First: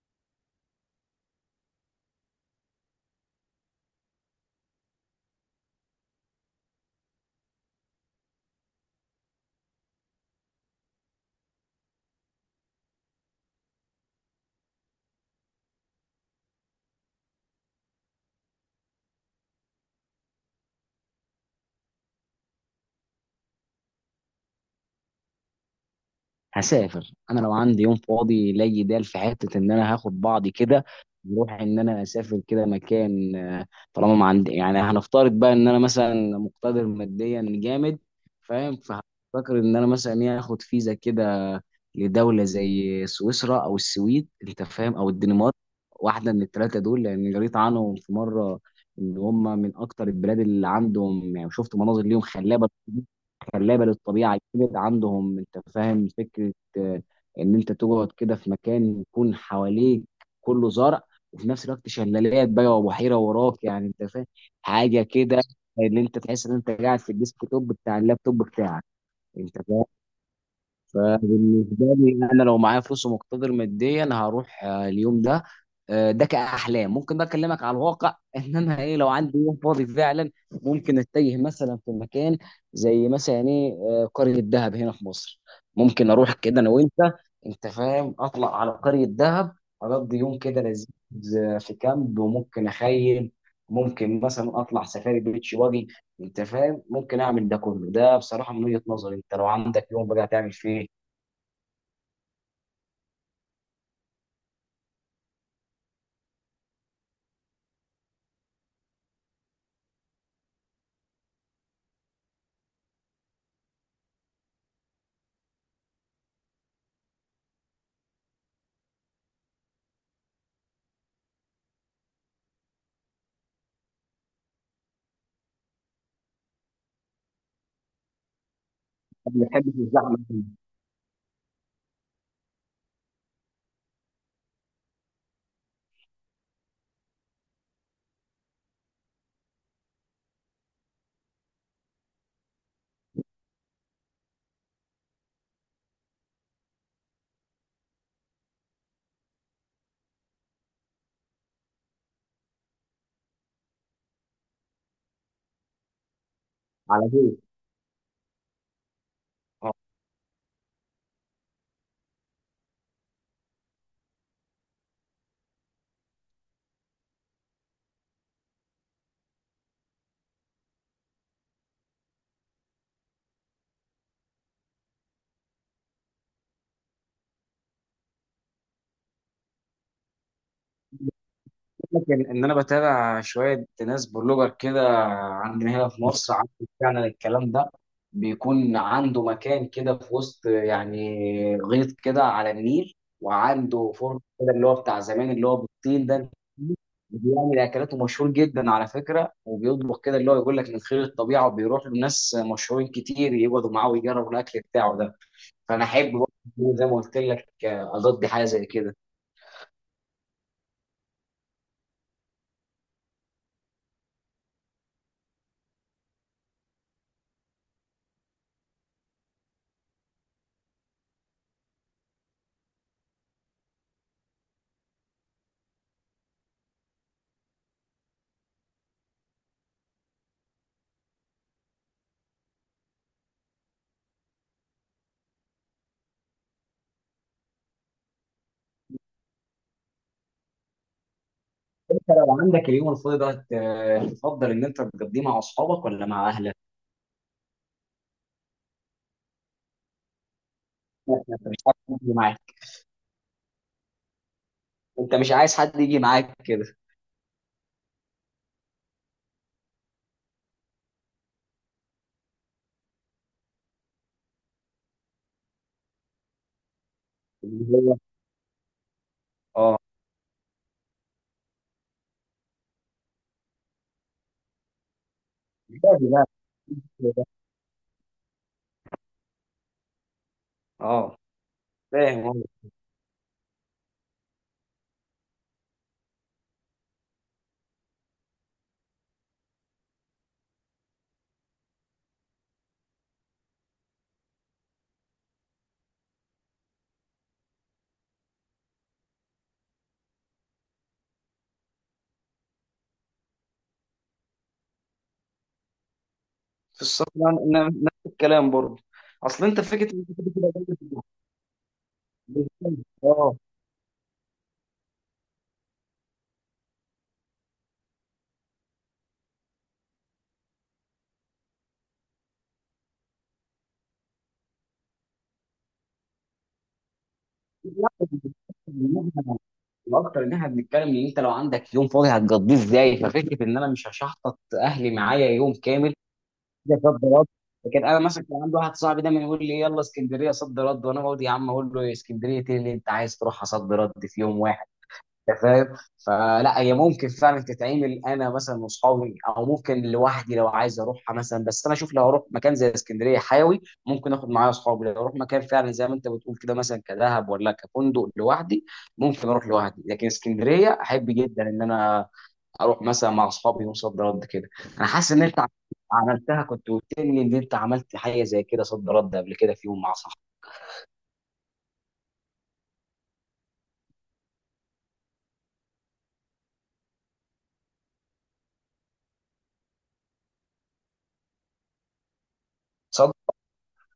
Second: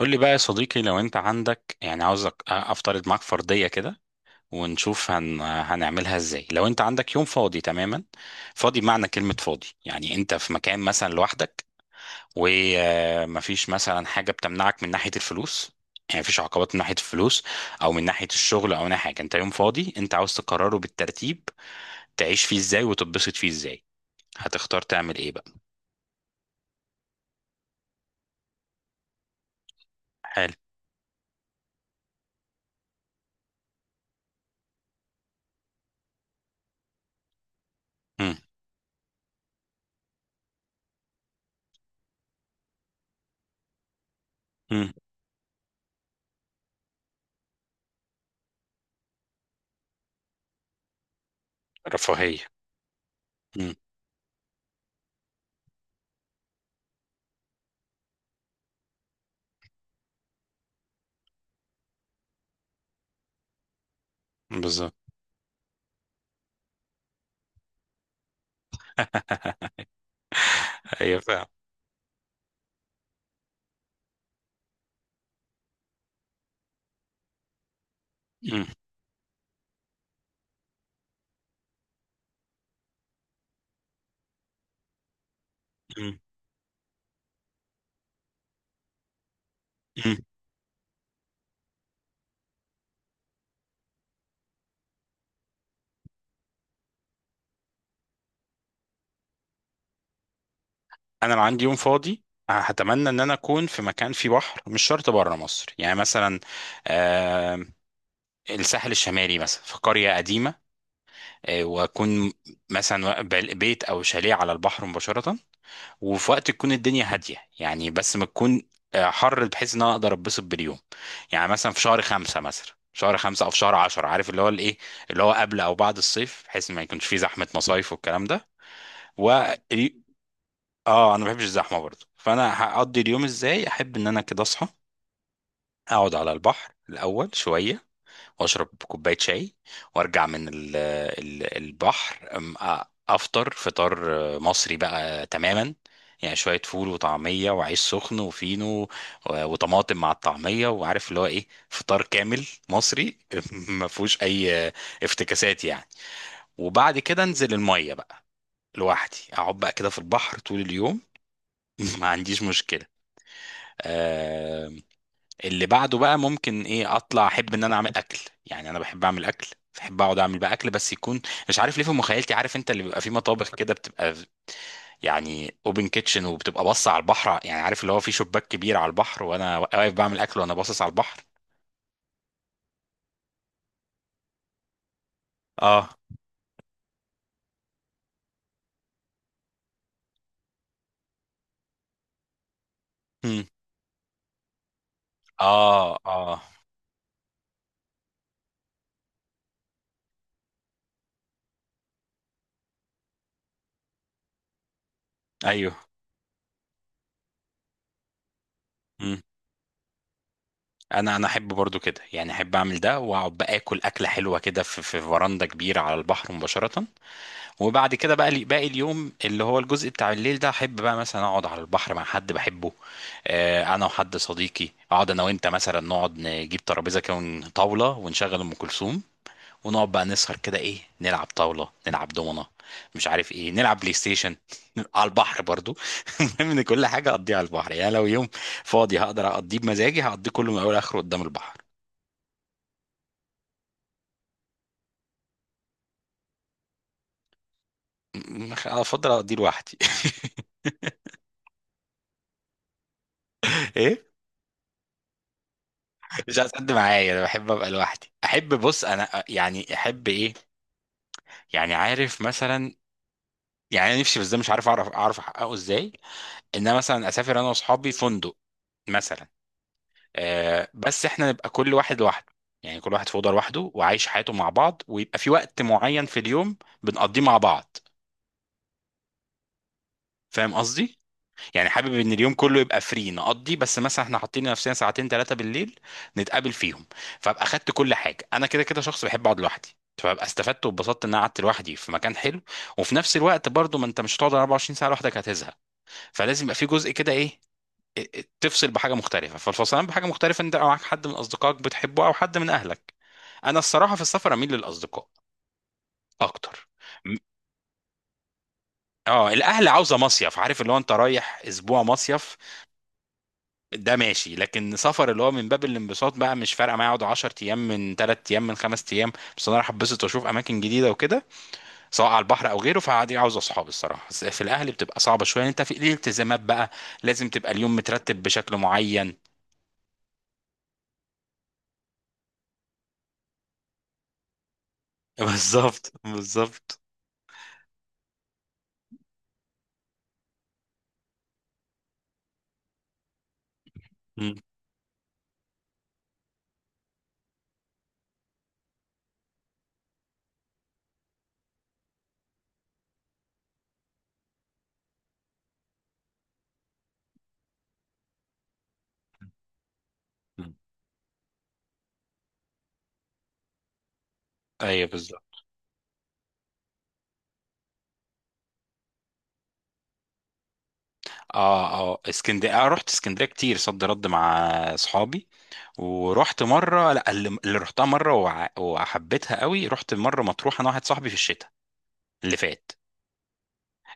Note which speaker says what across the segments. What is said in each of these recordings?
Speaker 1: قول لي بقى يا صديقي، لو انت عندك، يعني عاوزك افترض معاك فرضية كده ونشوف هنعملها ازاي. لو انت عندك يوم فاضي تماما، فاضي بمعنى كلمة فاضي، يعني انت في مكان مثلا لوحدك ومفيش مثلا حاجة بتمنعك من ناحية الفلوس، يعني مفيش عقبات من ناحية الفلوس او من ناحية الشغل او من ناحية حاجة، انت يوم فاضي انت عاوز تقرره بالترتيب تعيش فيه ازاي وتتبسط فيه ازاي، هتختار تعمل ايه بقى؟
Speaker 2: هسافر انا لو عندي يوم فاضي لا يدال في حته ان انا هاخد بعضي
Speaker 1: حلو.
Speaker 2: كده. نروح ان انا اسافر كده مكان، طالما ما عندي، يعني هنفترض بقى ان انا مثلا مقتدر ماديا جامد.
Speaker 1: امم
Speaker 2: فاهم؟ فهفكر ان انا مثلا ايه، هاخد فيزا كده لدوله زي سويسرا او السويد، انت
Speaker 1: امم
Speaker 2: فاهم، او الدنمارك. واحده من 3 دول لان قريت عنهم في مره ان هم من اكتر البلاد اللي عندهم، يعني شفت مناظر ليهم
Speaker 1: رفاهية.
Speaker 2: خلابه.
Speaker 1: امم
Speaker 2: خلابه للطبيعه يبعد عندهم، انت فاهم فكره. آه، ان انت تقعد كده في مكان يكون حواليك كله زرع، وفي نفس الوقت شلالات بقى وبحيره وراك، يعني انت فاهم.
Speaker 1: بالظبط.
Speaker 2: حاجه كده، ان انت تحس ان انت قاعد في الديسك توب بتاع اللابتوب بتاعك، انت فاهم.
Speaker 1: هي فعلا.
Speaker 2: فبالنسبه لي انا لو معايا فلوس ومقتدر ماديا، انا هروح اليوم ده. ده كاحلام. ممكن بقى اكلمك على الواقع ان انا ايه، لو عندي يوم فاضي فعلا، ممكن اتجه مثلا في مكان زي مثلا ايه، قريه دهب هنا في مصر. ممكن اروح كده انا وانت، انت فاهم، اطلع على قريه دهب،
Speaker 1: مم.
Speaker 2: اقضي يوم كده لذيذ، في كامب وممكن اخيم. ممكن مثلا اطلع سفاري بيتش واجي، انت فاهم. ممكن اعمل ده كله. ده بصراحه من وجهه نظري. انت لو عندك يوم بقى هتعمل فيه إيه؟
Speaker 1: انا لو عندي يوم فاضي، هتمنى ان انا اكون في مكان فيه بحر، مش شرط بره مصر، يعني مثلا آه، الساحل الشمالي مثلا، في قرية قديمة، واكون مثلا بيت او شاليه على البحر مباشرة، وفي وقت تكون الدنيا هادية يعني، بس ما تكون حر، بحيث ان انا اقدر اتبسط باليوم. يعني مثلا في شهر خمسة، مثلا شهر خمسة أو في شهر عشرة، عارف اللي هو الإيه، اللي هو قبل أو بعد الصيف، بحيث ما يكونش فيه زحمة مصايف والكلام
Speaker 2: ما بحبش
Speaker 1: ده.
Speaker 2: الزحمه دي.
Speaker 1: اه انا ما بحبش الزحمه برضه، فانا هقضي اليوم ازاي؟ احب ان انا كده اصحى، اقعد على البحر الاول شويه، واشرب كوبايه شاي، وارجع من ال البحر، افطر فطار مصري بقى تماما، يعني شويه فول وطعميه وعيش سخن وفينو وطماطم مع الطعميه، وعارف اللي هو ايه، فطار كامل مصري ما فيهوش اي افتكاسات يعني. وبعد
Speaker 2: على
Speaker 1: كده
Speaker 2: طول.
Speaker 1: انزل الميه بقى لوحدي، اقعد بقى
Speaker 2: اه.
Speaker 1: كده في البحر طول اليوم. ما عنديش مشكله. آه، اللي بعده بقى ممكن ايه، اطلع احب ان انا اعمل اكل، يعني انا بحب اعمل اكل، بحب اقعد اعمل بقى اكل، بس يكون، مش عارف ليه في مخيلتي، عارف انت اللي بيبقى في مطابخ كده بتبقى يعني اوبن كيتشن، وبتبقى باصه على البحر، يعني عارف اللي هو، في شباك كبير على البحر وانا واقف بعمل اكل وانا باصص على البحر.
Speaker 2: لكن ان انا بتابع شويه ناس بلوجر كده عندنا
Speaker 1: اه.
Speaker 2: هنا في مصر، عارف، فعلا الكلام ده. بيكون عنده مكان كده في وسط، يعني غيط كده على النيل،
Speaker 1: مم.
Speaker 2: وعنده فرن كده اللي هو بتاع زمان، اللي هو
Speaker 1: اه
Speaker 2: بالطين ده.
Speaker 1: اه.
Speaker 2: بيعمل اكلاته مشهور جدا على فكره، وبيطبخ كده اللي هو يقول لك من خير الطبيعه، وبيروح لناس مشهورين كتير يقعدوا معاه ويجربوا الاكل بتاعه ده.
Speaker 1: ايوه.
Speaker 2: فانا احب برضه، زي ما قلت لك، اضدي حاجه زي كده.
Speaker 1: مم. انا احب برضو كده، يعني احب اعمل ده واقعد باكل اكله حلوه كده، في فراندا كبيره على البحر مباشره. وبعد كده بقى باقي اليوم، اللي هو الجزء بتاع الليل ده، احب بقى مثلا اقعد على البحر مع حد بحبه، انا وحد صديقي، اقعد انا وانت مثلا، نقعد نجيب ترابيزه كده طاوله، ونشغل ام كلثوم، ونقعد بقى نسهر كده ايه، نلعب طاوله، نلعب دومنه، مش عارف ايه، نلعب بلاي ستيشن على البحر برضو. المهم ان كل حاجه اقضيها على البحر، يعني لو يوم فاضي هقدر اقضيه بمزاجي، هقضيه كله من اول لاخره قدام البحر.
Speaker 2: عندك اليوم الفاضي ده، تفضل ان انت تقضيه مع اصحابك ولا مع اهلك؟
Speaker 1: م- افضل اقضيه لوحدي.
Speaker 2: لا، انت مش عايز حد يجي معاك.
Speaker 1: ايه،
Speaker 2: انت مش عايز حد يجي معاك
Speaker 1: مش عايز
Speaker 2: كده.
Speaker 1: حد معايا، انا بحب ابقى لوحدي، احب، بص انا يعني احب ايه، يعني عارف مثلا، يعني انا نفسي بس ده مش عارف اعرف احققه ازاي، ان انا مثلا اسافر انا
Speaker 2: اللي
Speaker 1: واصحابي
Speaker 2: هو.
Speaker 1: فندق مثلا،
Speaker 2: اه.
Speaker 1: آه، بس احنا نبقى كل واحد لوحده، يعني كل واحد في اوضه لوحده وعايش حياته مع بعض، ويبقى في وقت معين
Speaker 2: فاهم
Speaker 1: في
Speaker 2: بقى
Speaker 1: اليوم بنقضيه
Speaker 2: كده.
Speaker 1: مع بعض، فاهم قصدي؟
Speaker 2: اه.
Speaker 1: يعني حابب ان
Speaker 2: فاهم
Speaker 1: اليوم
Speaker 2: والله.
Speaker 1: كله يبقى فري نقضي، بس مثلا احنا حاطين لنفسنا ساعتين ثلاثه بالليل نتقابل فيهم. فابقى خدت كل حاجه، انا كده كده شخص بحب اقعد لوحدي، فببقى استفدت واتبسطت ان انا قعدت لوحدي في مكان حلو، وفي نفس الوقت برضو، ما انت مش هتقعد 24 ساعه لوحدك، هتزهق، فلازم يبقى في جزء كده ايه، إيه- إيه، تفصل بحاجه مختلفه، فالفصلان بحاجه مختلفه انت معاك حد من اصدقائك بتحبه او حد من اهلك. انا الصراحه في السفر اميل للاصدقاء اكتر.
Speaker 2: في السفر
Speaker 1: م-
Speaker 2: نفس الكلام برضه.
Speaker 1: اه
Speaker 2: اصل انت
Speaker 1: الاهل
Speaker 2: فكره
Speaker 1: عاوزه
Speaker 2: إن أنت كده
Speaker 1: مصيف،
Speaker 2: كده
Speaker 1: عارف اللي هو
Speaker 2: برضه
Speaker 1: انت رايح اسبوع مصيف،
Speaker 2: بتتكلم. اه.
Speaker 1: ده ماشي، لكن سفر اللي هو من باب الانبساط بقى، مش فارقه معايا اقعد 10 ايام من 3 ايام من 5 ايام، بس انا رايح اتبسط واشوف اماكن جديده وكده، سواء على البحر او غيره، فعادي عاوز اصحابي الصراحه، بس في الاهل بتبقى صعبه شويه، انت في ليه التزامات بقى، لازم تبقى اليوم مترتب
Speaker 2: فكرة
Speaker 1: بشكل
Speaker 2: إن
Speaker 1: معين.
Speaker 2: الاكتر ان احنا بنتكلم ان انت لو عندك يوم فاضي هتقضيه ازاي، ففكره ان انا مش هشحطط اهلي معايا يوم
Speaker 1: بالظبط
Speaker 2: كامل.
Speaker 1: بالظبط.
Speaker 2: ده صد رد. لكن انا مثلا كان عندي واحد صاحبي دايما يقول لي يلا اسكندريه صد رد، وانا بقعد يا عم اقول له إيه، اسكندريه؟ ايه اللي انت عايز تروحها صد رد في
Speaker 1: مم.
Speaker 2: يوم واحد؟ انت فاهم؟ فلا، هي ممكن فعلا تتعمل، انا مثلا واصحابي، او ممكن لوحدي لو عايز اروحها مثلا. بس انا اشوف لو اروح مكان زي اسكندريه حيوي، ممكن اخد معايا اصحابي. لو اروح مكان فعلا زي ما انت بتقول كده، مثلا كدهب ولا كفندق لوحدي، ممكن اروح لوحدي. لكن
Speaker 1: مم.
Speaker 2: اسكندريه احب جدا ان انا اروح مثلا مع اصحابي نوصل صد رد كده. انا
Speaker 1: ايوه
Speaker 2: حاسس ان
Speaker 1: بالظبط.
Speaker 2: انت عملتها. كنت قلت لي ان انت عملت حاجه زي كده صد رد قبل كده في يوم مع صاحبك.
Speaker 1: اه اه، اسكندريه، آه، رحت اسكندريه كتير صد رد مع اصحابي، ورحت مره، لا، اللي رحتها مره وحبيتها قوي، رحت مره مطروح انا واحد صاحبي في الشتاء اللي فات.
Speaker 2: صد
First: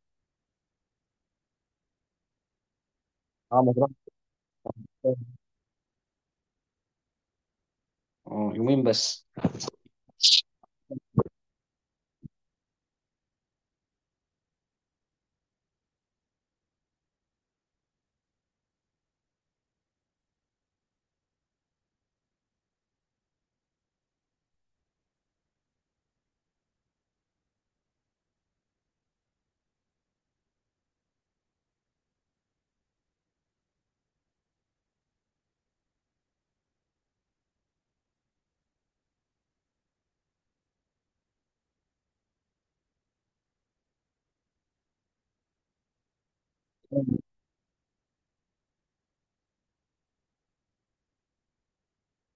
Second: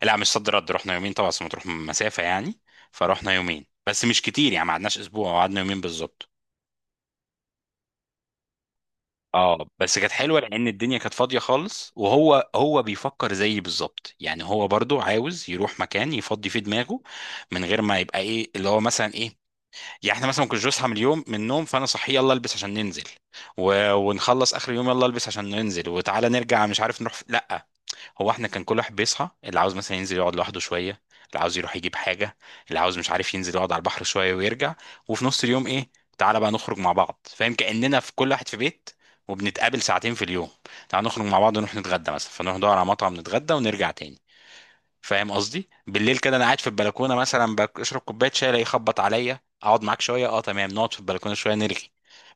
Speaker 1: لا مش صد رد، رحنا يومين طبعا عشان مطروح مسافة يعني، فرحنا
Speaker 2: اه،
Speaker 1: يومين
Speaker 2: ما تروحش
Speaker 1: بس مش كتير، يعني ما قعدناش
Speaker 2: تاني.
Speaker 1: اسبوع، قعدنا يومين بالظبط.
Speaker 2: يومين بس.
Speaker 1: اه بس كانت حلوة لان الدنيا كانت فاضية خالص، وهو بيفكر زيي بالظبط، يعني هو برضو عاوز يروح مكان يفضي فيه دماغه، من غير ما يبقى ايه اللي هو مثلا ايه، يعني احنا مثلا ما كناش بنصحى من اليوم من النوم فانا صحي يلا البس عشان ننزل ونخلص اخر يوم يلا البس عشان ننزل وتعالى نرجع، مش عارف نروح لا، هو احنا كان كل واحد بيصحى، اللي عاوز مثلا ينزل يقعد لوحده شويه، اللي عاوز يروح يجيب حاجه، اللي عاوز مش عارف ينزل يقعد على البحر شويه ويرجع، وفي نص اليوم ايه، تعالى بقى نخرج مع بعض، فاهم، كاننا في كل واحد في بيت وبنتقابل ساعتين في اليوم، تعالى نخرج مع بعض ونروح نتغدى مثلا، فنروح ندور على مطعم نتغدى ونرجع تاني، فاهم قصدي، بالليل كده انا قاعد في البلكونه مثلا بشرب كوبايه شاي الاقيه يخبط عليا، اقعد معاك شويه، اه تمام، نقعد في البلكونه شويه نرغي،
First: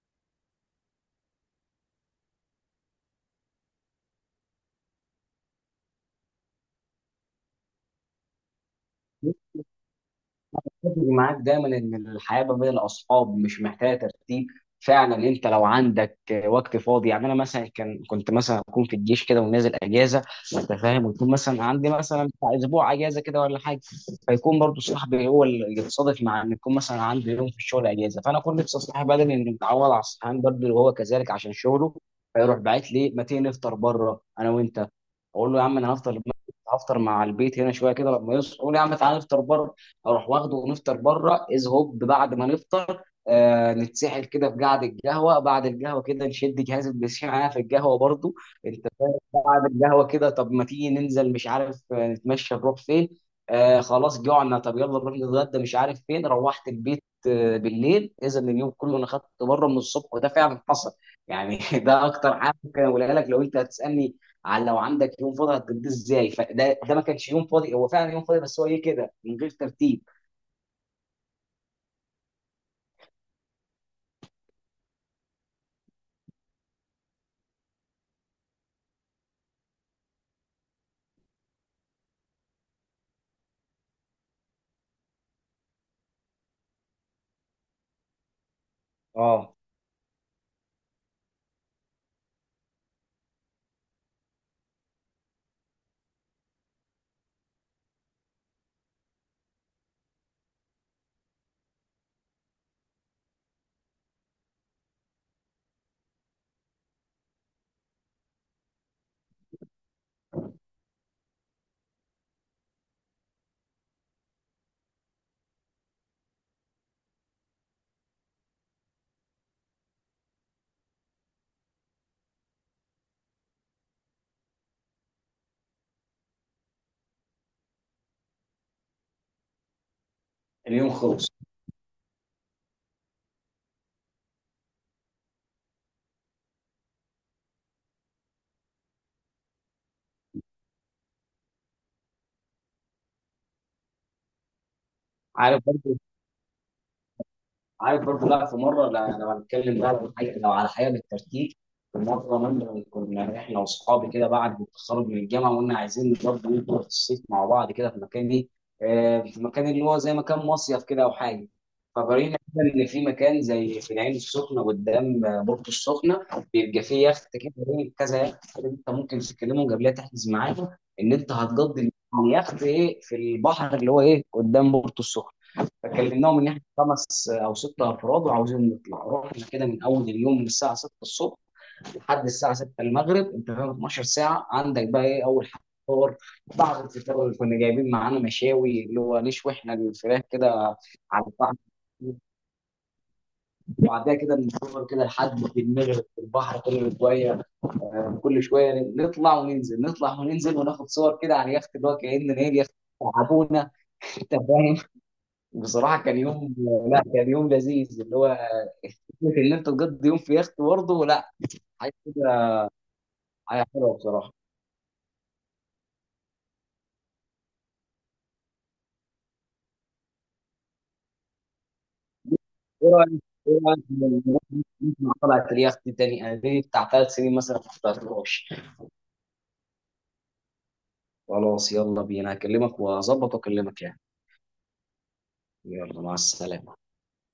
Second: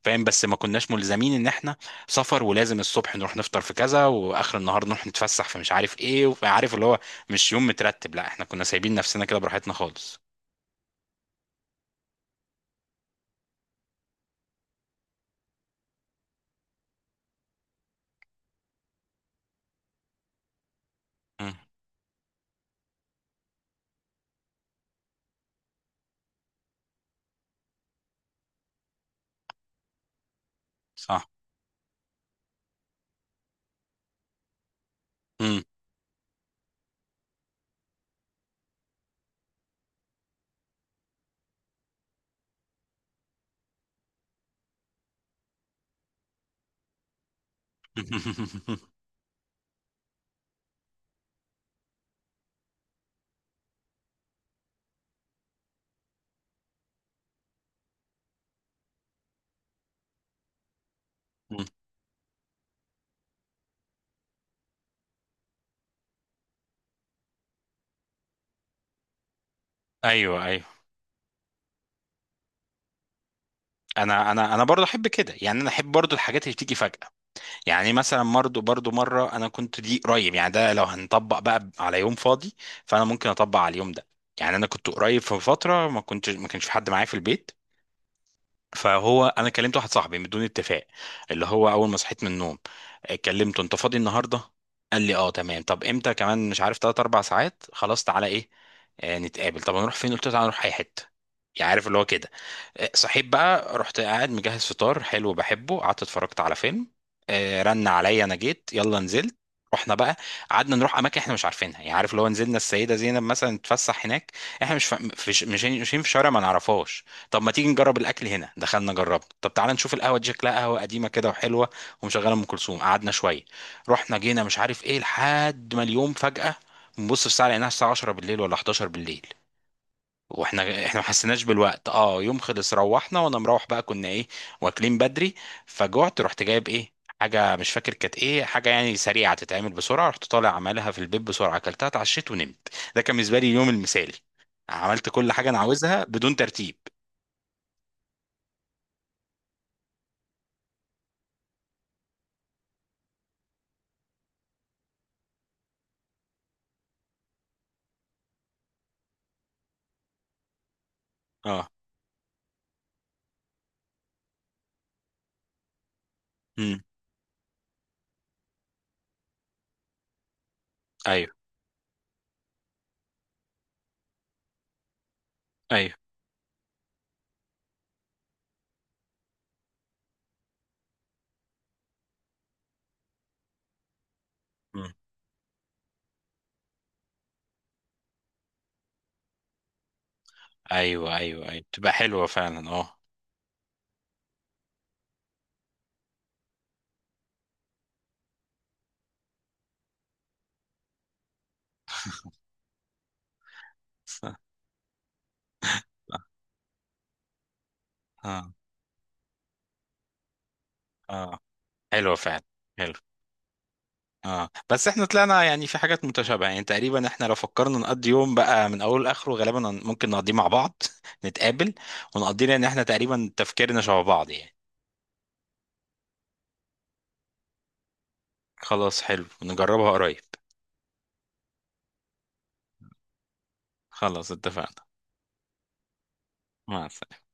Speaker 1: فاهم، بس ما كناش ملزمين ان احنا سفر ولازم الصبح نروح نفطر في كذا واخر النهار نروح نتفسح في مش عارف ايه، وعارف اللي هو مش يوم مترتب، لا احنا كنا سايبين نفسنا كده براحتنا خالص.
Speaker 2: اتفق معاك دايما ان الحياه ما بين الاصحاب مش محتاجه ترتيب، فعلا. انت لو عندك وقت فاضي، يعني انا مثلا كنت مثلا اكون في الجيش كده ونازل اجازه، انت فاهم، ويكون
Speaker 1: مم.
Speaker 2: مثلا عندي مثلا بتاع اسبوع اجازه كده ولا حاجه. فيكون برضو صاحبي هو اللي يتصادف مع ان يكون مثلا عندي يوم في الشغل اجازه. فانا كنت نفسي صاحبي، بدل انه متعود على الصحيان بدري وهو
Speaker 1: صح.
Speaker 2: كذلك عشان شغله، فيروح باعت لي ما تيجي نفطر بره انا وانت. اقول له
Speaker 1: مم.
Speaker 2: يا عم انا هفطر. هفطر مع البيت هنا شويه كده، لما يصحوا يقول لي يا عم تعالى نفطر بره. اروح واخده ونفطر بره از هوب. بعد ما نفطر آه، نتسحل كده في قعده القهوه. بعد القهوه كده نشد جهاز البلاي ستيشن معايا في القهوه برضو، انت فاهم. بعد القهوه كده طب ما تيجي ننزل، مش عارف، نتمشى. نروح فين؟ آه، خلاص جوعنا. طب يلا نروح نتغدى، مش عارف فين. روحت البيت بالليل. اذا اليوم كله انا خدت بره من الصبح، وده فعلا حصل يعني.
Speaker 1: مم.
Speaker 2: ده اكتر حاجه ممكن اقولها لك لو انت هتسالني على لو عندك يوم فاضي هتقضيه ازاي. فده ما كانش يوم فاضي، هو فعلا يوم فاضي، بس هو ايه كده من غير ترتيب.
Speaker 1: ايوه ايوه. انا برضه احب كده، يعني انا احب برضه الحاجات اللي بتيجي فجأة، يعني مثلا برضه مره انا كنت دي قريب، يعني ده لو هنطبق بقى على يوم فاضي، فانا ممكن اطبق على اليوم ده، يعني انا كنت قريب في فتره، ما كنتش، ما كانش في حد معايا في البيت، فهو انا
Speaker 2: اه.
Speaker 1: كلمت واحد صاحبي بدون اتفاق، اللي هو اول ما صحيت من النوم، كلمته، انت فاضي النهارده؟ قال لي اه تمام، طب امتى؟ كمان مش عارف 3 4 ساعات، خلاص تعالى ايه نتقابل، طب هنروح فين؟ قلت له تعالى نروح اي حته، يعني عارف اللي هو كده، صحيت بقى، رحت قاعد مجهز فطار حلو بحبه، قعدت اتفرجت على فيلم، رن عليا، انا جيت يلا، نزلت، رحنا بقى، قعدنا نروح اماكن احنا مش عارفينها، يعني عارف اللي هو نزلنا السيده زينب مثلا نتفسح هناك، احنا مش في شارع ما نعرفهاش، طب ما تيجي نجرب الاكل هنا، دخلنا جربنا، طب تعالى نشوف القهوه دي، شكلها قهوه قديمه كده وحلوه ومشغله ام كلثوم، قعدنا شويه، رحنا جينا مش عارف ايه، لحد ما اليوم فجاه نبص في الساعه لقيناها الساعه 10 بالليل ولا 11 بالليل، واحنا
Speaker 2: اليوم
Speaker 1: احنا ما
Speaker 2: خلص.
Speaker 1: حسيناش بالوقت. اه يوم خلص، روحنا وانا مروح بقى، كنا ايه واكلين بدري، فجعت، رحت جايب ايه، حاجه مش فاكر كانت ايه، حاجه يعني سريعه تتعمل بسرعه، رحت طالع عملها في البيت بسرعه، اكلتها، اتعشيت ونمت. ده كان بالنسبه لي اليوم المثالي، عملت كل حاجه انا
Speaker 2: عارف برضو
Speaker 1: عاوزها بدون ترتيب.
Speaker 2: عارف برضو. لا، في مره، لا، لو هنتكلم بقى عن حاجه، لو على حاجه بالترتيب. في مره مثلا كنا احنا واصحابي كده بعد التخرج من الجامعه، وقلنا عايزين برضو نطلع في الصيف مع بعض كده في مكان ايه، في مكان اللي هو زي مكان مصيف كده او حاجه.
Speaker 1: اه
Speaker 2: فقرينا كده ان في مكان زي في العين السخنه قدام، بورتو السخنه، بيبقى فيه يخت كده. كذا يخت كده، انت ممكن تكلمهم قبلها تحجز معاهم ان
Speaker 1: ايوه
Speaker 2: انت هتقضي اليخت ايه في البحر، اللي هو ايه قدام بورتو السخنه.
Speaker 1: ايوه.
Speaker 2: فكلمناهم ان احنا 5 أو 6 افراد وعاوزين نطلع. رحنا كده من اول اليوم من الساعه 6 الصبح لحد الساعه 6 المغرب. انت فاهم؟ 12 ساعه. عندك
Speaker 1: مم.
Speaker 2: بقى ايه اول حاجه؟ فطار. بعد الفطار اللي كنا جايبين معانا مشاوي، اللي هو نشوي احنا الفراخ كده
Speaker 1: ايوه
Speaker 2: على
Speaker 1: ايوه
Speaker 2: الفحم،
Speaker 1: ايوه تبقى حلوه فعلا. اه
Speaker 2: وبعدها كده بنتصور كده لحد في المغرب في البحر. كل شويه، كل شويه نطلع وننزل، نطلع وننزل، وناخد صور كده على اليخت، اللي هو كأن ايه، اليخت تعبونا، انت فاهم. بصراحة كان يوم، لا، كان يوم لذيذ. اللي هو
Speaker 1: اه
Speaker 2: فكرة إن أنت تقضي يوم في يخت برضه، لا،
Speaker 1: اه،
Speaker 2: حاجة
Speaker 1: حلوه
Speaker 2: كده،
Speaker 1: فعلا. حلو.
Speaker 2: حاجة حلوة بصراحة.
Speaker 1: اه بس احنا طلعنا يعني في حاجات متشابهه يعني تقريبا، احنا لو فكرنا نقضي يوم بقى من اوله لاخره، غالبا ممكن نقضيه مع بعض، نتقابل ونقضيه، لان احنا
Speaker 2: إيه رأيك؟
Speaker 1: تقريبا
Speaker 2: إيه
Speaker 1: تفكيرنا
Speaker 2: رأيك
Speaker 1: شبه بعض
Speaker 2: نروح
Speaker 1: يعني.
Speaker 2: نسمع طلعة اليخت تاني؟ أنا دي بتاع 3 سنين مثلا ما طلعتهاش.
Speaker 1: خلاص حلو نجربها قريب.
Speaker 2: خلاص يلا بينا. هكلمك وأظبط وأكلمك يعني.
Speaker 1: خلاص اتفقنا.
Speaker 2: يلا مع السلامة.
Speaker 1: مع السلامه.